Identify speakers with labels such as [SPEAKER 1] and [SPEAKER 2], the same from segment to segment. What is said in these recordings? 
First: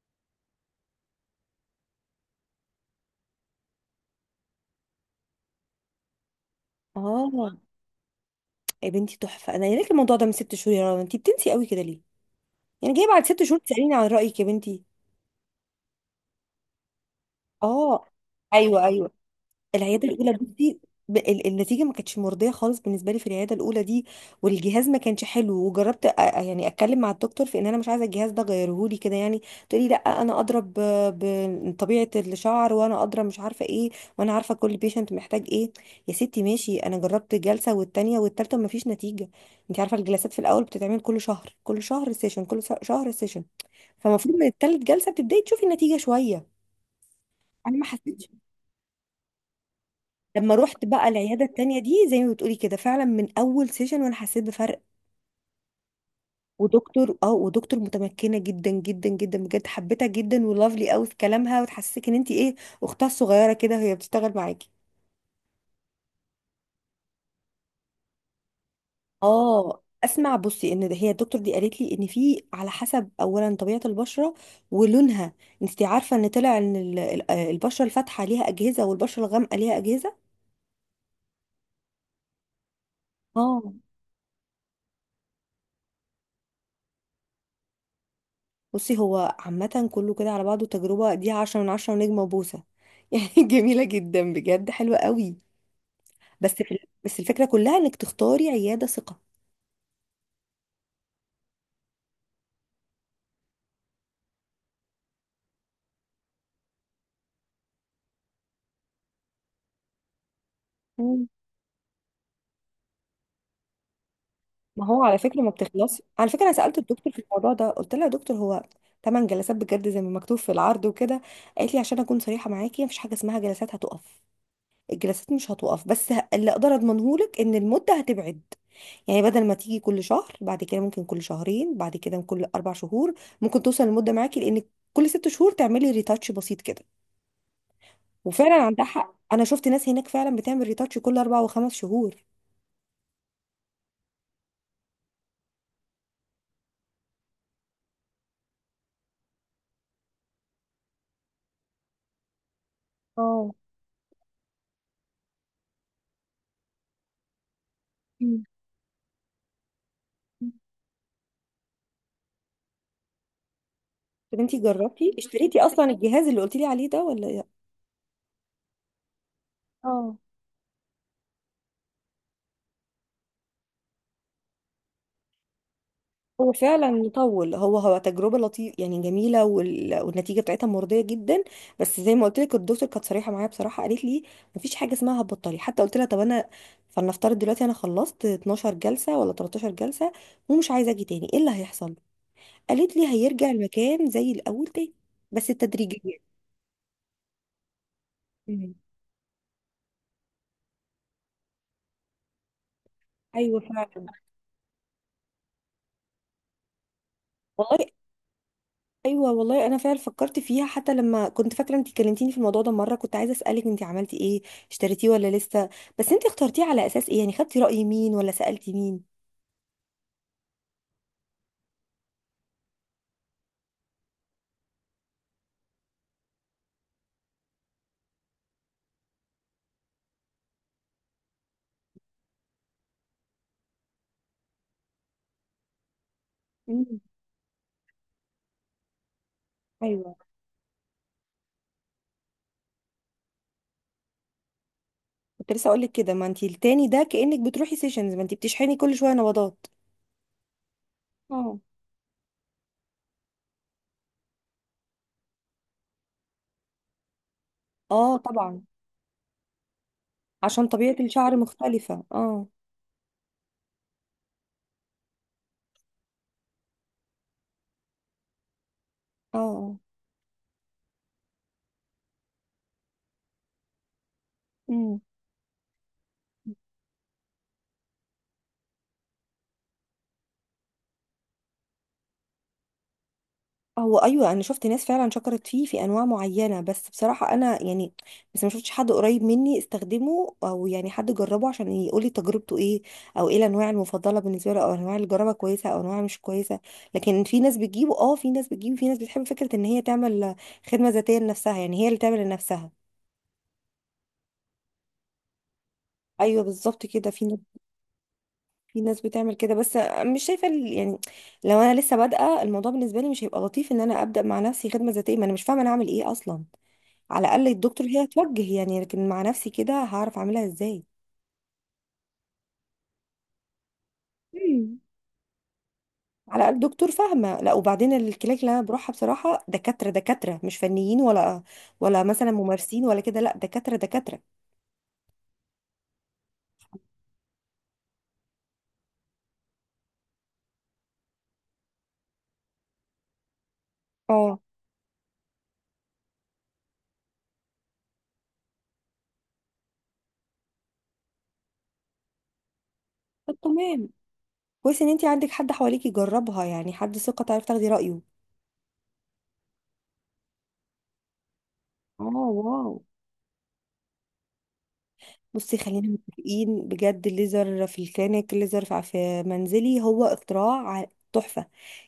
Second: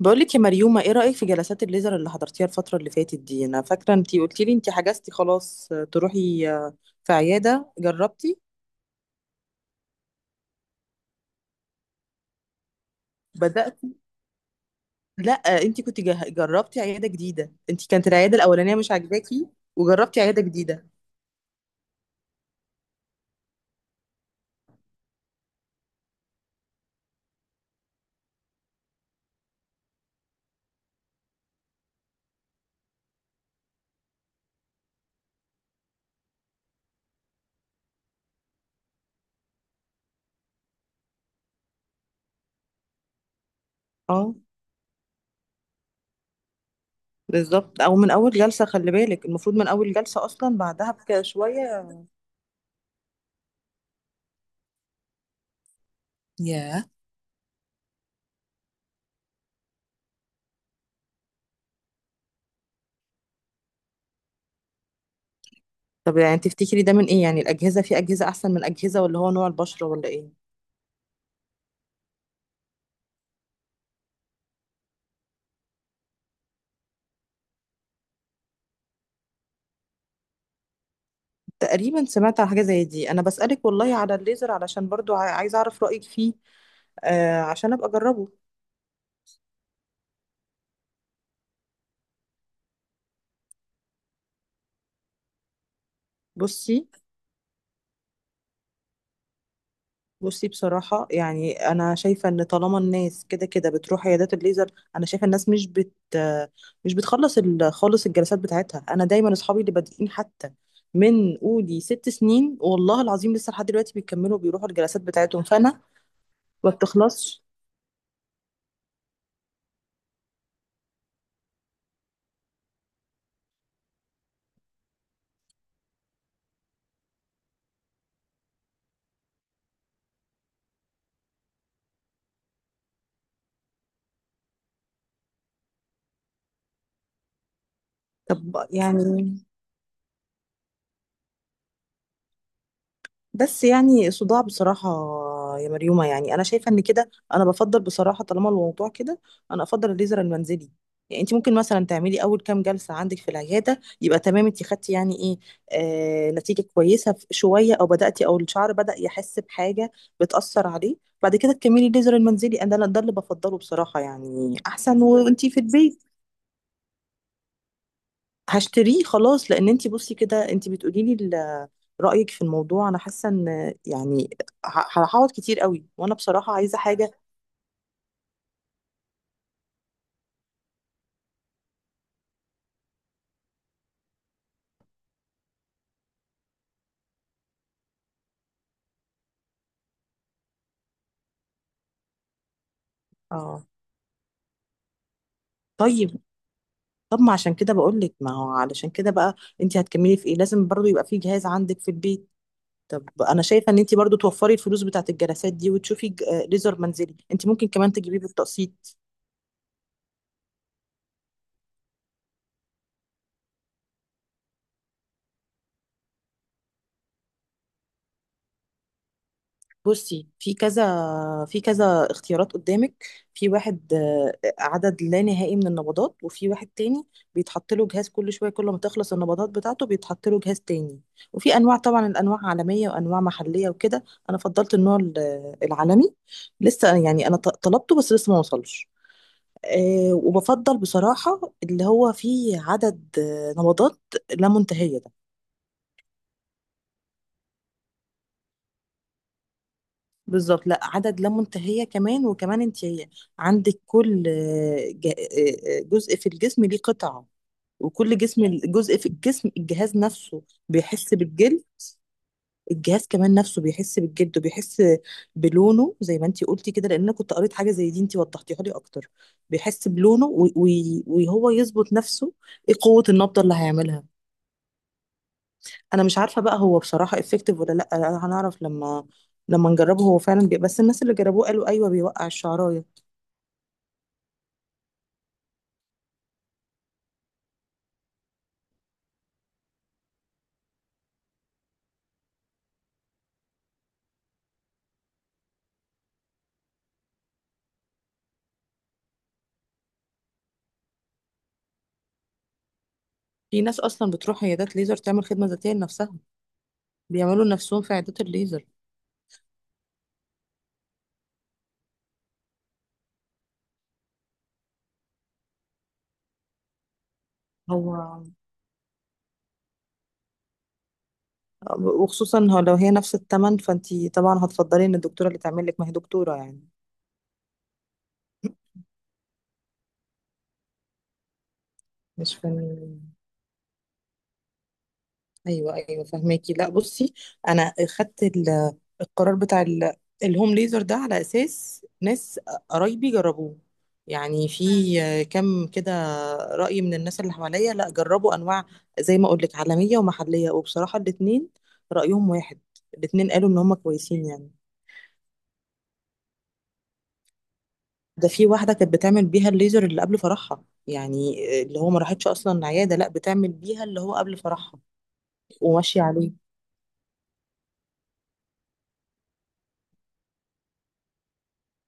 [SPEAKER 1] بقولك يا مريومة ايه رأيك في جلسات الليزر اللي حضرتيها الفترة اللي فاتت دي. انا فاكرة انتي قلتي لي انتي حجزتي خلاص، تروحي في
[SPEAKER 2] اه،
[SPEAKER 1] عيادة. جربتي؟
[SPEAKER 2] يا بنتي تحفه. انا قايله لك الموضوع ده من ست شهور يا رنا، انت بتنسي قوي كده ليه؟ يعني جايه بعد ست شهور
[SPEAKER 1] بدأت.
[SPEAKER 2] تساليني عن رايك يا بنتي؟
[SPEAKER 1] لا. انتي كنت جربتي عيادة جديدة، انتي
[SPEAKER 2] اه،
[SPEAKER 1] كانت العيادة الأولانية
[SPEAKER 2] ايوه
[SPEAKER 1] مش
[SPEAKER 2] ايوه،
[SPEAKER 1] عاجباكي
[SPEAKER 2] العياده
[SPEAKER 1] وجربتي
[SPEAKER 2] الاولى
[SPEAKER 1] عيادة
[SPEAKER 2] بصي،
[SPEAKER 1] جديدة.
[SPEAKER 2] النتيجه ما كانتش مرضيه خالص بالنسبه لي في العياده الاولى دي، والجهاز ما كانش حلو. وجربت يعني اتكلم مع الدكتور في ان انا مش عايزه الجهاز ده، غيره لي كده يعني. تقولي لا، انا ادرى بطبيعه الشعر وانا ادرى مش عارفه ايه، وانا عارفه كل بيشنت محتاج ايه. يا ستي ماشي، انا جربت جلسه والتانيه والتالته وما فيش نتيجه. انت عارفه الجلسات في الاول بتتعمل كل شهر، كل شهر سيشن، كل شهر سيشن.
[SPEAKER 1] اه،
[SPEAKER 2] فالمفروض من التالت جلسه بتبداي تشوفي النتيجه شويه. انا
[SPEAKER 1] بالظبط،
[SPEAKER 2] ما
[SPEAKER 1] او من
[SPEAKER 2] حسيتش.
[SPEAKER 1] اول جلسة. خلي بالك المفروض من اول جلسة
[SPEAKER 2] لما
[SPEAKER 1] اصلا
[SPEAKER 2] رحت
[SPEAKER 1] بعدها
[SPEAKER 2] بقى العياده التانيه
[SPEAKER 1] شوية.
[SPEAKER 2] دي زي ما بتقولي كده، فعلا من اول سيشن وانا حسيت بفرق.
[SPEAKER 1] ياه.
[SPEAKER 2] ودكتور متمكنه جدا جدا جدا بجد، حبيتها جدا، ولافلي قوي في كلامها وتحسسك ان انت ايه، اختها الصغيره كده وهي بتشتغل معاكي.
[SPEAKER 1] طب يعني تفتكري ده من ايه؟ يعني الأجهزة، في أجهزة احسن من أجهزة ولا هو نوع
[SPEAKER 2] اه،
[SPEAKER 1] البشرة ولا ايه؟
[SPEAKER 2] اسمع بصي، ان هي الدكتور دي قالت لي ان في على حسب، اولا طبيعه البشره ولونها. انت عارفه ان طلع ان البشره الفاتحه ليها اجهزه والبشره الغامقه ليها اجهزه.
[SPEAKER 1] تقريبا سمعت على حاجة زي دي. أنا بسألك
[SPEAKER 2] اه،
[SPEAKER 1] والله على الليزر علشان برضو عايزة أعرف رأيك فيه. عشان أبقى أجربه.
[SPEAKER 2] بصي هو عامة كله كده على بعضه، تجربة دي عشرة من عشرة ونجمة وبوسة يعني جميلة جدا بجد، حلوة قوي. بس
[SPEAKER 1] بصي،
[SPEAKER 2] في، بس الفكرة كلها انك تختاري عيادة ثقة.
[SPEAKER 1] بصي، بصراحة يعني أنا شايفة إن طالما الناس كده كده بتروح عيادات الليزر، أنا شايفة الناس مش بت آه، مش بتخلص خالص الجلسات بتاعتها. أنا دايما أصحابي اللي بادئين حتى
[SPEAKER 2] مم.
[SPEAKER 1] من قولي 6 سنين والله العظيم لسه لحد دلوقتي بيكملوا، بيروحوا
[SPEAKER 2] ما
[SPEAKER 1] الجلسات
[SPEAKER 2] هو على فكرة
[SPEAKER 1] بتاعتهم،
[SPEAKER 2] ما
[SPEAKER 1] فأنا
[SPEAKER 2] بتخلص، على فكرة أنا
[SPEAKER 1] ما
[SPEAKER 2] سألت الدكتور في
[SPEAKER 1] بتخلصش.
[SPEAKER 2] الموضوع ده، قلت لها يا دكتور، هو تمن جلسات بجد زي ما مكتوب في العرض وكده؟ قالت لي عشان أكون صريحة معاكي، مفيش حاجة اسمها جلسات هتقف، الجلسات مش هتقف، بس اللي أقدر أضمنهولك إن المدة هتبعد. يعني بدل ما تيجي كل شهر، بعد كده ممكن كل شهرين، بعد كده كل اربع شهور، ممكن توصل المده معاكي لان كل ست شهور تعملي ريتاتش بسيط كده.
[SPEAKER 1] طب
[SPEAKER 2] وفعلا عندها حق،
[SPEAKER 1] يعني،
[SPEAKER 2] انا شفت ناس هناك فعلا بتعمل ريتاتش كل اربع وخمس شهور.
[SPEAKER 1] بس يعني صداع بصراحة يا مريومة. يعني أنا شايفة إن كده أنا بفضل بصراحة طالما الموضوع كده، أنا أفضل الليزر المنزلي. يعني أنت ممكن مثلا تعملي أول كام جلسة عندك في
[SPEAKER 2] اه.
[SPEAKER 1] العيادة، يبقى تمام، أنت خدتي يعني إيه، نتيجة كويسة شوية، أو بدأتي أو
[SPEAKER 2] مم.
[SPEAKER 1] الشعر بدأ يحس بحاجة، بتأثر عليه. بعد كده تكملي الليزر المنزلي. أنا ده اللي بفضله بصراحة،
[SPEAKER 2] طب
[SPEAKER 1] يعني
[SPEAKER 2] انتي
[SPEAKER 1] أحسن
[SPEAKER 2] جربتي
[SPEAKER 1] وأنت
[SPEAKER 2] اشتريتي
[SPEAKER 1] في
[SPEAKER 2] اصلا
[SPEAKER 1] البيت.
[SPEAKER 2] الجهاز اللي قلتي لي عليه ده ولا لا؟
[SPEAKER 1] هشتريه خلاص، لان انتي بصي
[SPEAKER 2] اه،
[SPEAKER 1] كده، انتي بتقولي لي رايك في الموضوع، انا حاسه ان يعني هقعد كتير قوي، وانا
[SPEAKER 2] هو
[SPEAKER 1] بصراحه عايزه
[SPEAKER 2] فعلا
[SPEAKER 1] حاجه.
[SPEAKER 2] يطول، هو هو تجربة لطيفة يعني جميلة، وال... والنتيجة بتاعتها مرضية جدا. بس زي ما قلت لك، الدكتور كانت صريحة معايا بصراحة، قالت لي مفيش حاجة اسمها هتبطلي. حتى قلت لها طب انا، فلنفترض دلوقتي انا خلصت 12 جلسة ولا 13 جلسة ومش عايزة اجي تاني، ايه اللي هيحصل؟ قالت لي هيرجع
[SPEAKER 1] اه،
[SPEAKER 2] المكان زي الاول تاني، بس تدريجيا.
[SPEAKER 1] طيب. طب ما عشان كده بقول لك، ما هو
[SPEAKER 2] مم.
[SPEAKER 1] علشان كده بقى، انتي هتكملي في ايه؟ لازم برضو يبقى في جهاز عندك في البيت. طب انا
[SPEAKER 2] ايوه
[SPEAKER 1] شايفه ان
[SPEAKER 2] فعلا
[SPEAKER 1] انتي برضو توفري الفلوس بتاعت الجلسات دي وتشوفي ليزر منزلي. انتي ممكن
[SPEAKER 2] والله،
[SPEAKER 1] كمان تجيبيه بالتقسيط.
[SPEAKER 2] ايوه والله انا فعلا فكرت فيها. حتى لما كنت فاكره انت كلمتيني في الموضوع ده مره، كنت عايزه اسالك انت عملتي ايه، اشتريتيه ولا لسه؟ بس انت اخترتيه على اساس ايه يعني، خدتي راي مين ولا سالتي مين؟
[SPEAKER 1] بصي، في كذا اختيارات قدامك. في واحد عدد لا نهائي من النبضات، وفي واحد تاني بيتحط له جهاز كل شويه، كل ما تخلص النبضات بتاعته بيتحط له جهاز تاني. وفي انواع، طبعا الانواع عالميه وانواع محليه وكده. انا فضلت النوع العالمي. لسه
[SPEAKER 2] مم.
[SPEAKER 1] يعني انا طلبته بس لسه ما وصلش. أه،
[SPEAKER 2] ايوه،
[SPEAKER 1] وبفضل بصراحه اللي هو فيه عدد نبضات لا منتهيه.
[SPEAKER 2] كنت لسه اقول لك كده، ما انت التاني ده كانك بتروحي سيشنز، ما انت بتشحني كل شويه نبضات.
[SPEAKER 1] بالظبط، لا عدد لا
[SPEAKER 2] اه.
[SPEAKER 1] منتهية. كمان وكمان انت عندك كل جزء في الجسم ليه قطعة،
[SPEAKER 2] اه
[SPEAKER 1] وكل جسم،
[SPEAKER 2] طبعا،
[SPEAKER 1] جزء في الجسم الجهاز نفسه
[SPEAKER 2] عشان طبيعه
[SPEAKER 1] بيحس
[SPEAKER 2] الشعر
[SPEAKER 1] بالجلد.
[SPEAKER 2] مختلفه، اه.
[SPEAKER 1] الجهاز كمان نفسه بيحس بالجلد وبيحس بلونه، زي ما انت قلتي كده، لان انا كنت قريت حاجة زي دي، انت وضحتيها لي اكتر.
[SPEAKER 2] اه آه.
[SPEAKER 1] بيحس بلونه وهو يظبط نفسه ايه قوة النبضة اللي هيعملها.
[SPEAKER 2] امم.
[SPEAKER 1] انا مش عارفة بقى هو بصراحة افكتيف ولا لا، هنعرف لما، لما نجربه. هو فعلا بس الناس اللي جربوه قالوا ايوه، بيوقع الشعرايه.
[SPEAKER 2] هو ايوه، انا شفت ناس فعلا شكرت فيه في انواع معينه، بس بصراحه انا يعني، بس ما شفتش حد قريب مني استخدمه او يعني حد جربه عشان يقولي تجربته ايه، او ايه الانواع المفضله بالنسبه له، او انواع اللي جربها كويسه او انواع مش كويسه. لكن في ناس بتجيبه، اه في ناس بتجيبه، في ناس بتحب فكره ان هي تعمل خدمه ذاتيه لنفسها، يعني هي اللي تعمل لنفسها.
[SPEAKER 1] في ناس اصلا بتروح عيادات ليزر تعمل خدمه ذاتيه لنفسها،
[SPEAKER 2] ايوه بالظبط كده، في ناس
[SPEAKER 1] بيعملوا لنفسهم في عيادات الليزر.
[SPEAKER 2] في ناس بتعمل كده، بس مش شايفه يعني، لو انا لسه بادئه الموضوع، بالنسبه لي مش هيبقى لطيف ان انا ابدا مع نفسي خدمه ذاتيه، ما انا مش فاهمه انا اعمل ايه اصلا. على الاقل
[SPEAKER 1] هو،
[SPEAKER 2] الدكتور هي توجه يعني، لكن مع نفسي كده هعرف اعملها ازاي؟
[SPEAKER 1] وخصوصا هو لو هي نفس الثمن، فانتي طبعا
[SPEAKER 2] مم.
[SPEAKER 1] هتفضلي ان الدكتوره اللي تعمل لك، ما هي دكتوره
[SPEAKER 2] على الاقل
[SPEAKER 1] يعني،
[SPEAKER 2] دكتور فاهمه. لا وبعدين، الكلاك اللي انا بروحها بصراحه دكاتره دكاتره، مش فنيين ولا ولا مثلا
[SPEAKER 1] مش
[SPEAKER 2] ممارسين ولا
[SPEAKER 1] فن.
[SPEAKER 2] كده، لا، دكاتره دكاتره.
[SPEAKER 1] ايوه ايوه، فهماكي. لا بصي، انا خدت القرار بتاع الهوم ليزر ده على اساس ناس قرايبي جربوه،
[SPEAKER 2] اه.
[SPEAKER 1] يعني في كم كده رأي من الناس اللي حواليا، لا جربوا انواع زي ما اقول لك عالمية ومحلية، وبصراحة الاتنين رأيهم واحد، الاتنين
[SPEAKER 2] طب
[SPEAKER 1] قالوا ان هم
[SPEAKER 2] تمام،
[SPEAKER 1] كويسين يعني.
[SPEAKER 2] كويس ان انت عندك حد حواليكي يجربها، يعني حد ثقه تعرف تاخدي رايه.
[SPEAKER 1] ده في واحدة كانت بتعمل بيها الليزر اللي قبل فرحها، يعني اللي هو ما
[SPEAKER 2] اه.
[SPEAKER 1] راحتش اصلا
[SPEAKER 2] واو.
[SPEAKER 1] عيادة، لا بتعمل بيها اللي هو قبل فرحها
[SPEAKER 2] بصي خلينا
[SPEAKER 1] وماشية عليه.
[SPEAKER 2] متفقين، بجد الليزر في الكلينيك، الليزر في في منزلي، هو اختراع، ع- تحفه.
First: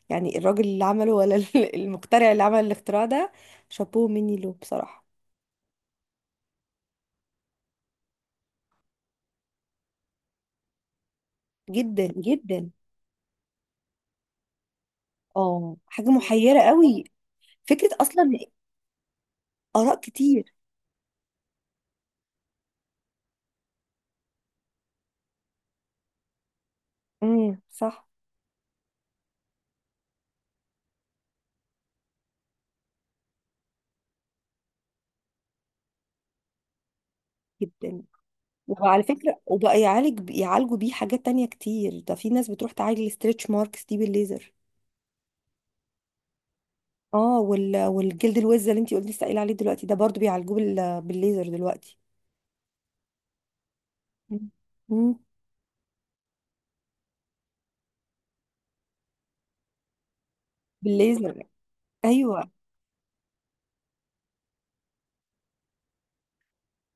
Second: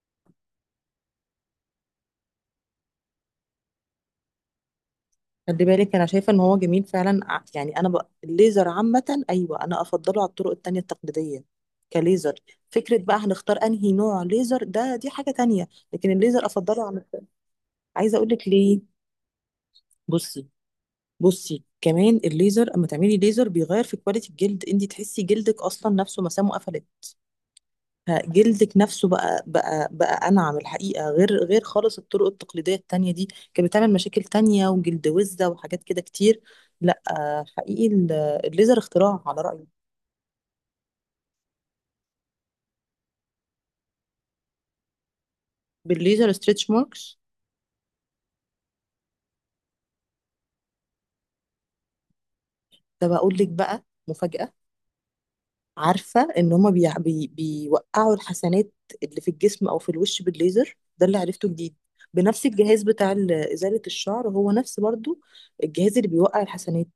[SPEAKER 2] يعني الراجل اللي عمله ولا المخترع اللي عمل الاختراع ده، شابوه مني له بصراحة.
[SPEAKER 1] خلي بالك انا شايفة ان هو جميل فعلا، يعني انا بقى الليزر عامة، ايوه انا افضله على الطرق التانية التقليدية
[SPEAKER 2] جدا
[SPEAKER 1] كليزر.
[SPEAKER 2] جدا.
[SPEAKER 1] فكرة بقى هنختار انهي نوع ليزر، ده دي حاجة تانية،
[SPEAKER 2] اه، حاجة
[SPEAKER 1] لكن الليزر
[SPEAKER 2] محيرة
[SPEAKER 1] افضله عن
[SPEAKER 2] قوي، فكرة
[SPEAKER 1] عايزة اقول
[SPEAKER 2] اصلا،
[SPEAKER 1] لك ليه.
[SPEAKER 2] اراء
[SPEAKER 1] بصي،
[SPEAKER 2] كتير.
[SPEAKER 1] بصي كمان، الليزر اما تعملي ليزر بيغير في كواليتي الجلد، انت تحسي جلدك اصلا نفسه مسامه قفلت،
[SPEAKER 2] صح.
[SPEAKER 1] جلدك نفسه بقى انعم الحقيقه، غير خالص الطرق التقليديه التانية دي، كانت بتعمل مشاكل تانية وجلد وزه وحاجات كده كتير. لا، حقيقي
[SPEAKER 2] جدا.
[SPEAKER 1] الليزر
[SPEAKER 2] وعلى
[SPEAKER 1] اختراع
[SPEAKER 2] فكرة
[SPEAKER 1] على رايي.
[SPEAKER 2] وبقى يعالجوا بيه حاجات تانية كتير. ده في ناس بتروح تعالج الستريتش ماركس دي بالليزر.
[SPEAKER 1] بالليزر، ستريتش ماركس.
[SPEAKER 2] اه، وال... والجلد الوز اللي انتي قلتي لسه قايله عليه دلوقتي، ده برضو بيعالجوه بال... بالليزر دلوقتي.
[SPEAKER 1] ده بقول لك بقى
[SPEAKER 2] مم.
[SPEAKER 1] مفاجاه،
[SPEAKER 2] مم.
[SPEAKER 1] عارفة ان هما بيوقعوا الحسنات اللي في الجسم او في الوش بالليزر، ده اللي
[SPEAKER 2] بالليزر.
[SPEAKER 1] عرفته جديد. بنفس
[SPEAKER 2] ايوه.
[SPEAKER 1] الجهاز بتاع ازالة الشعر، هو نفس برضو الجهاز اللي بيوقع الحسنات،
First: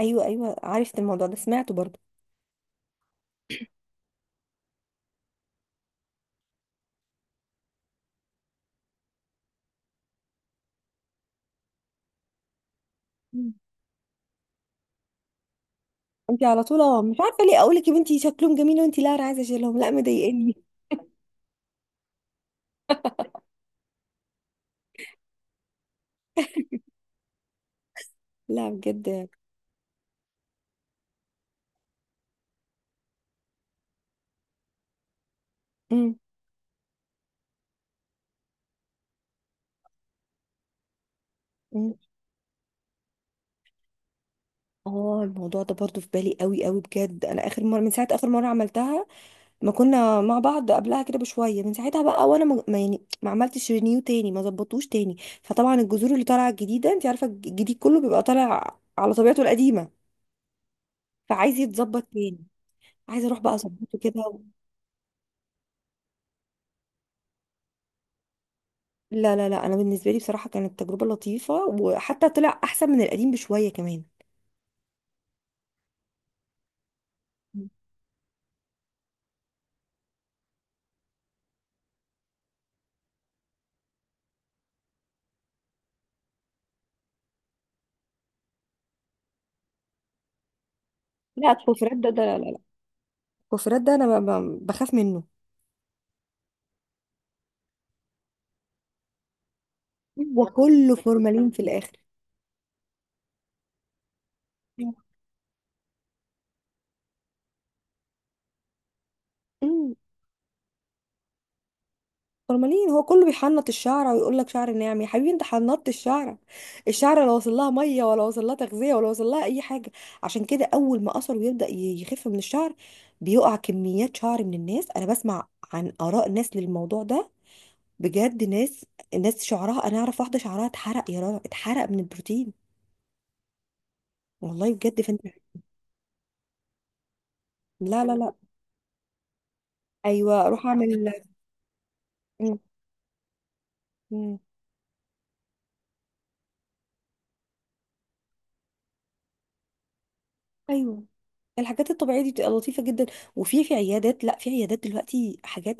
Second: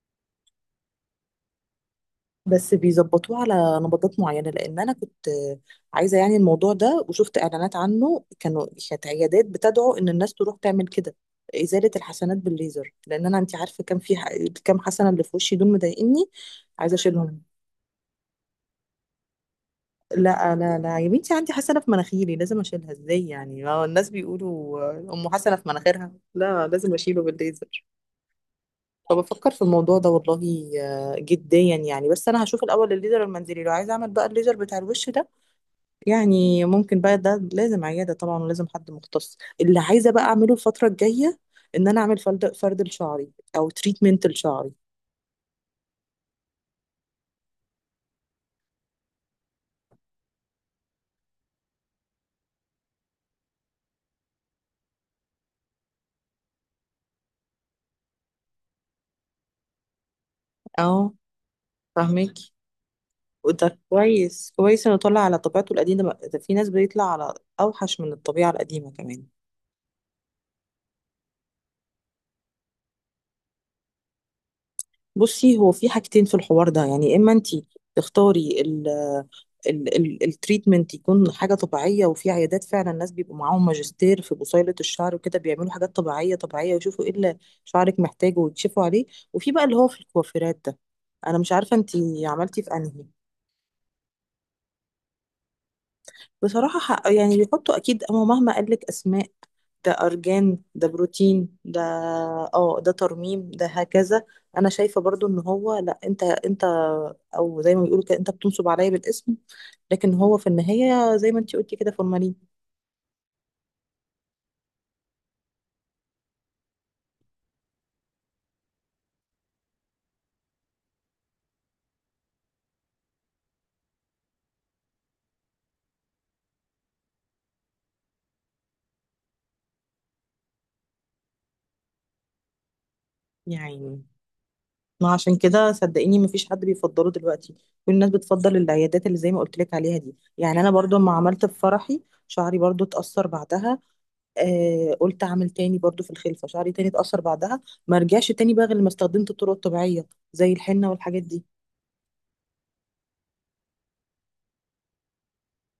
[SPEAKER 2] ايوه عرفت الموضوع ده، سمعته برضو.
[SPEAKER 1] بس بيظبطوه على نبضات معينة. لان انا كنت عايزة يعني الموضوع ده، وشفت اعلانات عنه، كانوا كانت عيادات بتدعو ان الناس تروح تعمل كده، ازالة الحسنات بالليزر. لان انا، انت عارفة، كان في كام حسنة اللي في وشي دول مضايقني،
[SPEAKER 2] انت على طول،
[SPEAKER 1] عايزة
[SPEAKER 2] اه مش
[SPEAKER 1] اشيلهم.
[SPEAKER 2] عارفه ليه، اقول لك يا بنتي شكلهم جميل وانت لا، انا عايزه اشيلهم لا
[SPEAKER 1] لا
[SPEAKER 2] مضايقني.
[SPEAKER 1] لا لا يا بنتي، عندي حسنة في مناخيري لازم اشيلها. ازاي يعني؟ ما هو الناس بيقولوا آه، ام حسنة في مناخيرها. لا، لازم اشيله بالليزر.
[SPEAKER 2] لا بجد.
[SPEAKER 1] فبفكر في الموضوع ده والله جديا يعني. بس انا هشوف الاول الليزر المنزلي، لو عايزه اعمل بقى الليزر بتاع الوش ده،
[SPEAKER 2] امم.
[SPEAKER 1] يعني ممكن بقى ده لازم عيادة طبعا ولازم حد مختص. اللي عايزه بقى اعمله الفترة الجاية ان
[SPEAKER 2] امم.
[SPEAKER 1] انا اعمل فرد، فرد لشعري او تريتمنت لشعري.
[SPEAKER 2] اه، الموضوع ده برضو في بالي قوي قوي بجد. انا اخر مره، من ساعه اخر مره عملتها، ما كنا مع بعض قبلها كده بشويه، من ساعتها بقى وانا يعني ما عملتش رينيو تاني، ما ظبطوش تاني. فطبعا الجذور اللي طالعه الجديده، انت عارفه الجديد كله بيبقى طالع على طبيعته القديمه،
[SPEAKER 1] اه،
[SPEAKER 2] فعايز يتظبط
[SPEAKER 1] فاهمك.
[SPEAKER 2] تاني. عايزه اروح بقى
[SPEAKER 1] وده
[SPEAKER 2] اظبطه كده.
[SPEAKER 1] كويس، كويس انه طلع على طبيعته القديمة. ده في ناس بيطلع على اوحش من الطبيعة القديمة كمان.
[SPEAKER 2] لا لا لا، انا بالنسبه لي بصراحه كانت تجربه لطيفه، وحتى طلع احسن من القديم بشويه كمان.
[SPEAKER 1] بصي، هو في حاجتين في الحوار ده يعني، اما انت تختاري ال ال ال التريتمنت يكون حاجة طبيعية، وفي عيادات فعلا الناس بيبقوا معاهم ماجستير في بصيلة الشعر وكده، بيعملوا حاجات طبيعية، طبيعية، ويشوفوا ايه اللي شعرك محتاجه ويكشفوا عليه. وفي بقى اللي هو في الكوافيرات ده، انا
[SPEAKER 2] لا،
[SPEAKER 1] مش عارفة انت
[SPEAKER 2] الكوفرات ده، ده لا لا لا.
[SPEAKER 1] عملتي في انهي.
[SPEAKER 2] الكوفرات ده انا بخاف منه.
[SPEAKER 1] بصراحة حق يعني، بيحطوا أكيد أما مهما قالك أسماء، ده
[SPEAKER 2] هو
[SPEAKER 1] أرجان، ده
[SPEAKER 2] كله فورمالين
[SPEAKER 1] بروتين،
[SPEAKER 2] في
[SPEAKER 1] ده
[SPEAKER 2] الاخر.
[SPEAKER 1] اه، ده ترميم، ده هكذا. أنا شايفة برضو إن هو لأ، أنت أنت، أو زي ما بيقولوا كده، أنت بتنصب عليا بالاسم،
[SPEAKER 2] أمم،
[SPEAKER 1] لكن هو في النهاية زي ما أنتي قلتي كده فورمالين.
[SPEAKER 2] فورمالين. هو كله بيحنط الشعره ويقول لك شعر ناعم. يا حبيبي انت حنطت الشعره، الشعره لا وصل لها ميه ولا وصل لها تغذيه ولا وصل لها اي حاجه. عشان كده اول ما اثر ويبدا يخف من الشعر، بيقع كميات شعر من الناس. انا بسمع عن اراء ناس للموضوع ده بجد، ناس، ناس شعرها، انا اعرف واحده شعرها اتحرق يا رنا، اتحرق من البروتين
[SPEAKER 1] يعني
[SPEAKER 2] والله بجد،
[SPEAKER 1] ما
[SPEAKER 2] فانت
[SPEAKER 1] عشان كده صدقيني مفيش حد بيفضله دلوقتي. كل
[SPEAKER 2] لا
[SPEAKER 1] الناس
[SPEAKER 2] لا لا.
[SPEAKER 1] بتفضل العيادات اللي زي ما قلت لك عليها دي.
[SPEAKER 2] ايوه،
[SPEAKER 1] يعني
[SPEAKER 2] روح
[SPEAKER 1] أنا برضو
[SPEAKER 2] اعمل
[SPEAKER 1] لما عملت في فرحي شعري برضو اتأثر بعدها،
[SPEAKER 2] مم.
[SPEAKER 1] آه قلت اعمل تاني برضو في الخلفه، شعري تاني اتأثر بعدها، ما رجعش تاني بقى غير لما استخدمت الطرق الطبيعيه زي الحنه
[SPEAKER 2] ايوه،
[SPEAKER 1] والحاجات دي.
[SPEAKER 2] الحاجات الطبيعيه دي بتبقى لطيفه جدا. وفي، في عيادات، لا في عيادات دلوقتي حاجات،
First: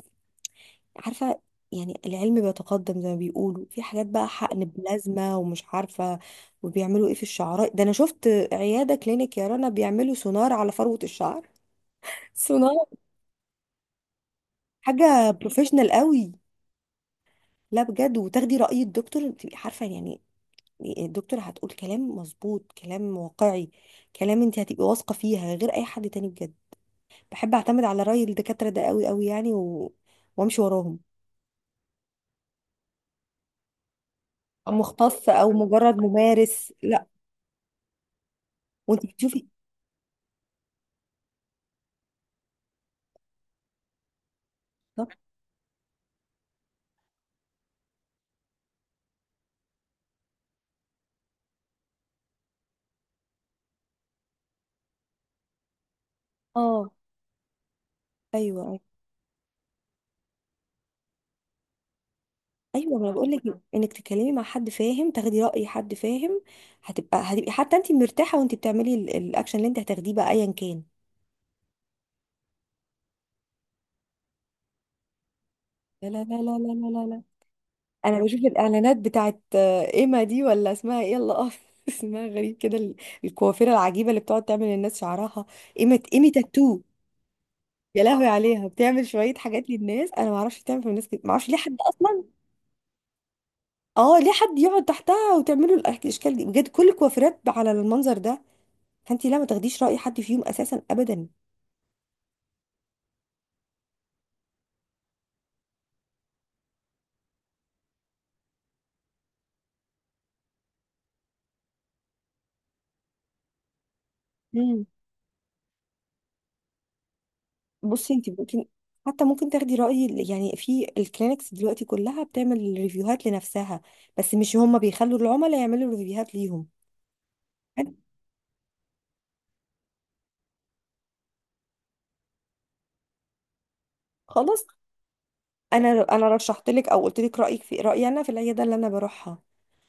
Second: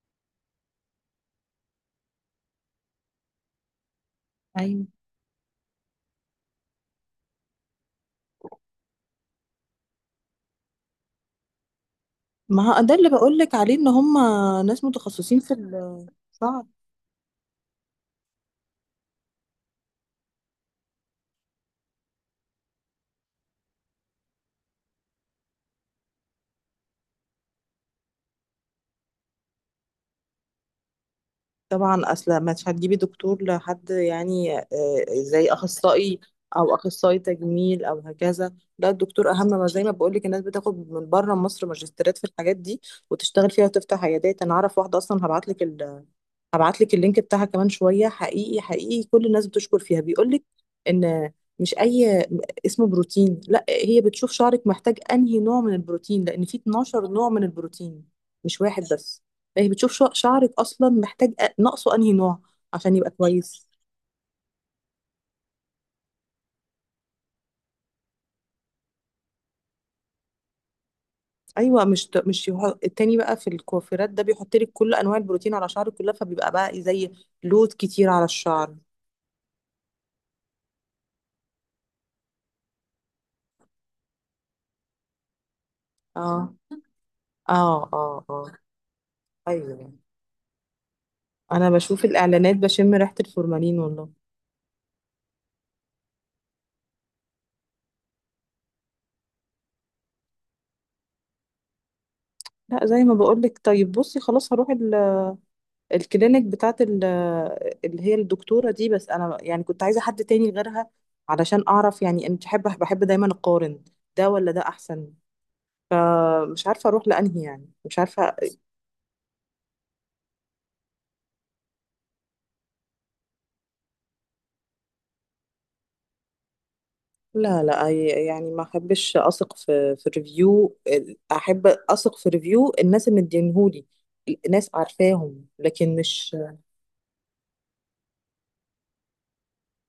[SPEAKER 2] عارفه يعني، العلم بيتقدم زي ما بيقولوا، في حاجات بقى حقن
[SPEAKER 1] ايوه،
[SPEAKER 2] بلازما ومش عارفه وبيعملوا ايه في الشعراء ده. انا شفت عياده كلينيك يا رنا بيعملوا سونار على فروه الشعر،
[SPEAKER 1] ما
[SPEAKER 2] سونار،
[SPEAKER 1] هو ده اللي بقول لك عليه، ان هم ناس
[SPEAKER 2] حاجه
[SPEAKER 1] متخصصين في
[SPEAKER 2] بروفيشنال قوي.
[SPEAKER 1] الشعر.
[SPEAKER 2] لا بجد، وتاخدي راي الدكتور تبقي عارفه يعني إيه، الدكتور هتقول كلام مظبوط، كلام واقعي، كلام انت هتبقي واثقه فيها غير اي حد تاني بجد. بحب اعتمد على رأي الدكاترة ده قوي قوي يعني، و... وامشي وراهم.
[SPEAKER 1] طبعا اصلا مش هتجيبي دكتور لحد يعني
[SPEAKER 2] أو مختص
[SPEAKER 1] زي
[SPEAKER 2] او مجرد
[SPEAKER 1] اخصائي،
[SPEAKER 2] ممارس،
[SPEAKER 1] او
[SPEAKER 2] لا.
[SPEAKER 1] اخصائي تجميل او هكذا. لا،
[SPEAKER 2] وانت
[SPEAKER 1] الدكتور
[SPEAKER 2] بتشوفي
[SPEAKER 1] اهم. ما زي ما بقول لك، الناس بتاخد من بره مصر ماجستيرات في الحاجات دي وتشتغل فيها وتفتح عيادات. انا اعرف واحده
[SPEAKER 2] بالظبط.
[SPEAKER 1] اصلا، هبعت لك، هبعت لك اللينك بتاعها كمان شويه. حقيقي، حقيقي كل الناس بتشكر فيها، بيقول لك ان مش اي، اسمه بروتين، لا، هي بتشوف شعرك محتاج انهي نوع من البروتين، لان في
[SPEAKER 2] اه.
[SPEAKER 1] 12 نوع من البروتين، مش
[SPEAKER 2] ايوه ايوه
[SPEAKER 1] واحد بس. فهي بتشوف شعرك اصلا محتاج، ناقصه انهي نوع عشان
[SPEAKER 2] ايوه ما
[SPEAKER 1] يبقى
[SPEAKER 2] انا بقول لك،
[SPEAKER 1] كويس.
[SPEAKER 2] انك تتكلمي مع حد فاهم، تاخدي رأي حد فاهم. هتبقى هتبقي حتى انت مرتاحة وانت بتعملي الاكشن اللي انت هتاخديه بقى ايا كان.
[SPEAKER 1] ايوه، مش ت- مش يح- التاني بقى في الكوافيرات ده بيحط لك كل انواع البروتين على شعرك
[SPEAKER 2] لا
[SPEAKER 1] كلها،
[SPEAKER 2] لا لا
[SPEAKER 1] فبيبقى
[SPEAKER 2] لا
[SPEAKER 1] بقى
[SPEAKER 2] لا لا
[SPEAKER 1] زي
[SPEAKER 2] لا.
[SPEAKER 1] لود كتير
[SPEAKER 2] انا
[SPEAKER 1] على
[SPEAKER 2] بشوف
[SPEAKER 1] الشعر.
[SPEAKER 2] الاعلانات بتاعت ايما دي ولا اسمها ايه، الله أعرف. اسمها غريب كده، الكوافيره العجيبه اللي بتقعد تعمل للناس شعرها. ايما ايمي
[SPEAKER 1] اه
[SPEAKER 2] تاتو.
[SPEAKER 1] اه
[SPEAKER 2] يا
[SPEAKER 1] اه
[SPEAKER 2] لهوي
[SPEAKER 1] اه،
[SPEAKER 2] عليها، بتعمل شوية حاجات
[SPEAKER 1] ايوه
[SPEAKER 2] للناس، أنا ما أعرفش بتعمل في الناس كده، ما أعرفش ليه
[SPEAKER 1] انا
[SPEAKER 2] حد
[SPEAKER 1] بشوف
[SPEAKER 2] أصلا،
[SPEAKER 1] الاعلانات بشم ريحه الفورمالين والله.
[SPEAKER 2] أه، ليه حد يقعد تحتها وتعمله الأشكال دي؟ بجد كل الكوافيرات على المنظر ده، فأنت لا، ما تاخديش رأي حد فيهم أساسا أبدا.
[SPEAKER 1] لا زي ما بقولك، طيب بصي خلاص، هروح الكلينيك بتاعت اللي هي الدكتوره دي. بس انا يعني كنت عايزه حد تاني غيرها علشان اعرف، يعني انا بحب، بحب دايما اقارن ده ولا ده
[SPEAKER 2] امم.
[SPEAKER 1] احسن. مش عارفه اروح لانهي يعني، مش
[SPEAKER 2] بصي أنت
[SPEAKER 1] عارفه.
[SPEAKER 2] ممكن، حتى ممكن تاخدي رأي يعني، في الكلينكس دلوقتي كلها بتعمل ريفيوهات لنفسها، بس مش هما بيخلوا العملاء يعملوا ريفيوهات ليهم
[SPEAKER 1] لا لا،
[SPEAKER 2] حلو؟
[SPEAKER 1] يعني ما احبش اثق في ريفيو، احب اثق في ريفيو الناس اللي مدينهولي،
[SPEAKER 2] خلاص.
[SPEAKER 1] ناس عارفاهم،
[SPEAKER 2] أنا
[SPEAKER 1] لكن
[SPEAKER 2] أنا
[SPEAKER 1] مش.
[SPEAKER 2] رشحت لك أو قلت لك رأيك في رأيي أنا في العيادة اللي أنا بروحها.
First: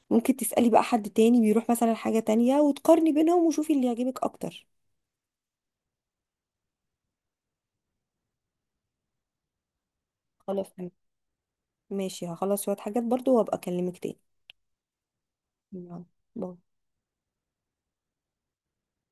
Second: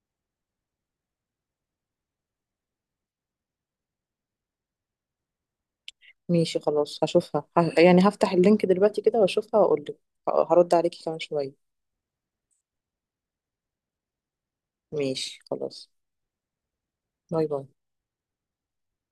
[SPEAKER 2] ممكن تسألي بقى حد تاني بيروح مثلا حاجة تانية، وتقارني بينهم وشوفي اللي يعجبك أكتر.
[SPEAKER 1] ماشي خلاص، هشوفها، يعني هفتح اللينك دلوقتي كده واشوفها واقول لك،
[SPEAKER 2] خلاص
[SPEAKER 1] هرد
[SPEAKER 2] تمام.
[SPEAKER 1] عليكي كمان شوية.
[SPEAKER 2] ماشي، هخلص شوية حاجات برضو وأبقى أكلمك تاني.
[SPEAKER 1] ماشي خلاص.
[SPEAKER 2] يلا. باي.
[SPEAKER 1] باي باي.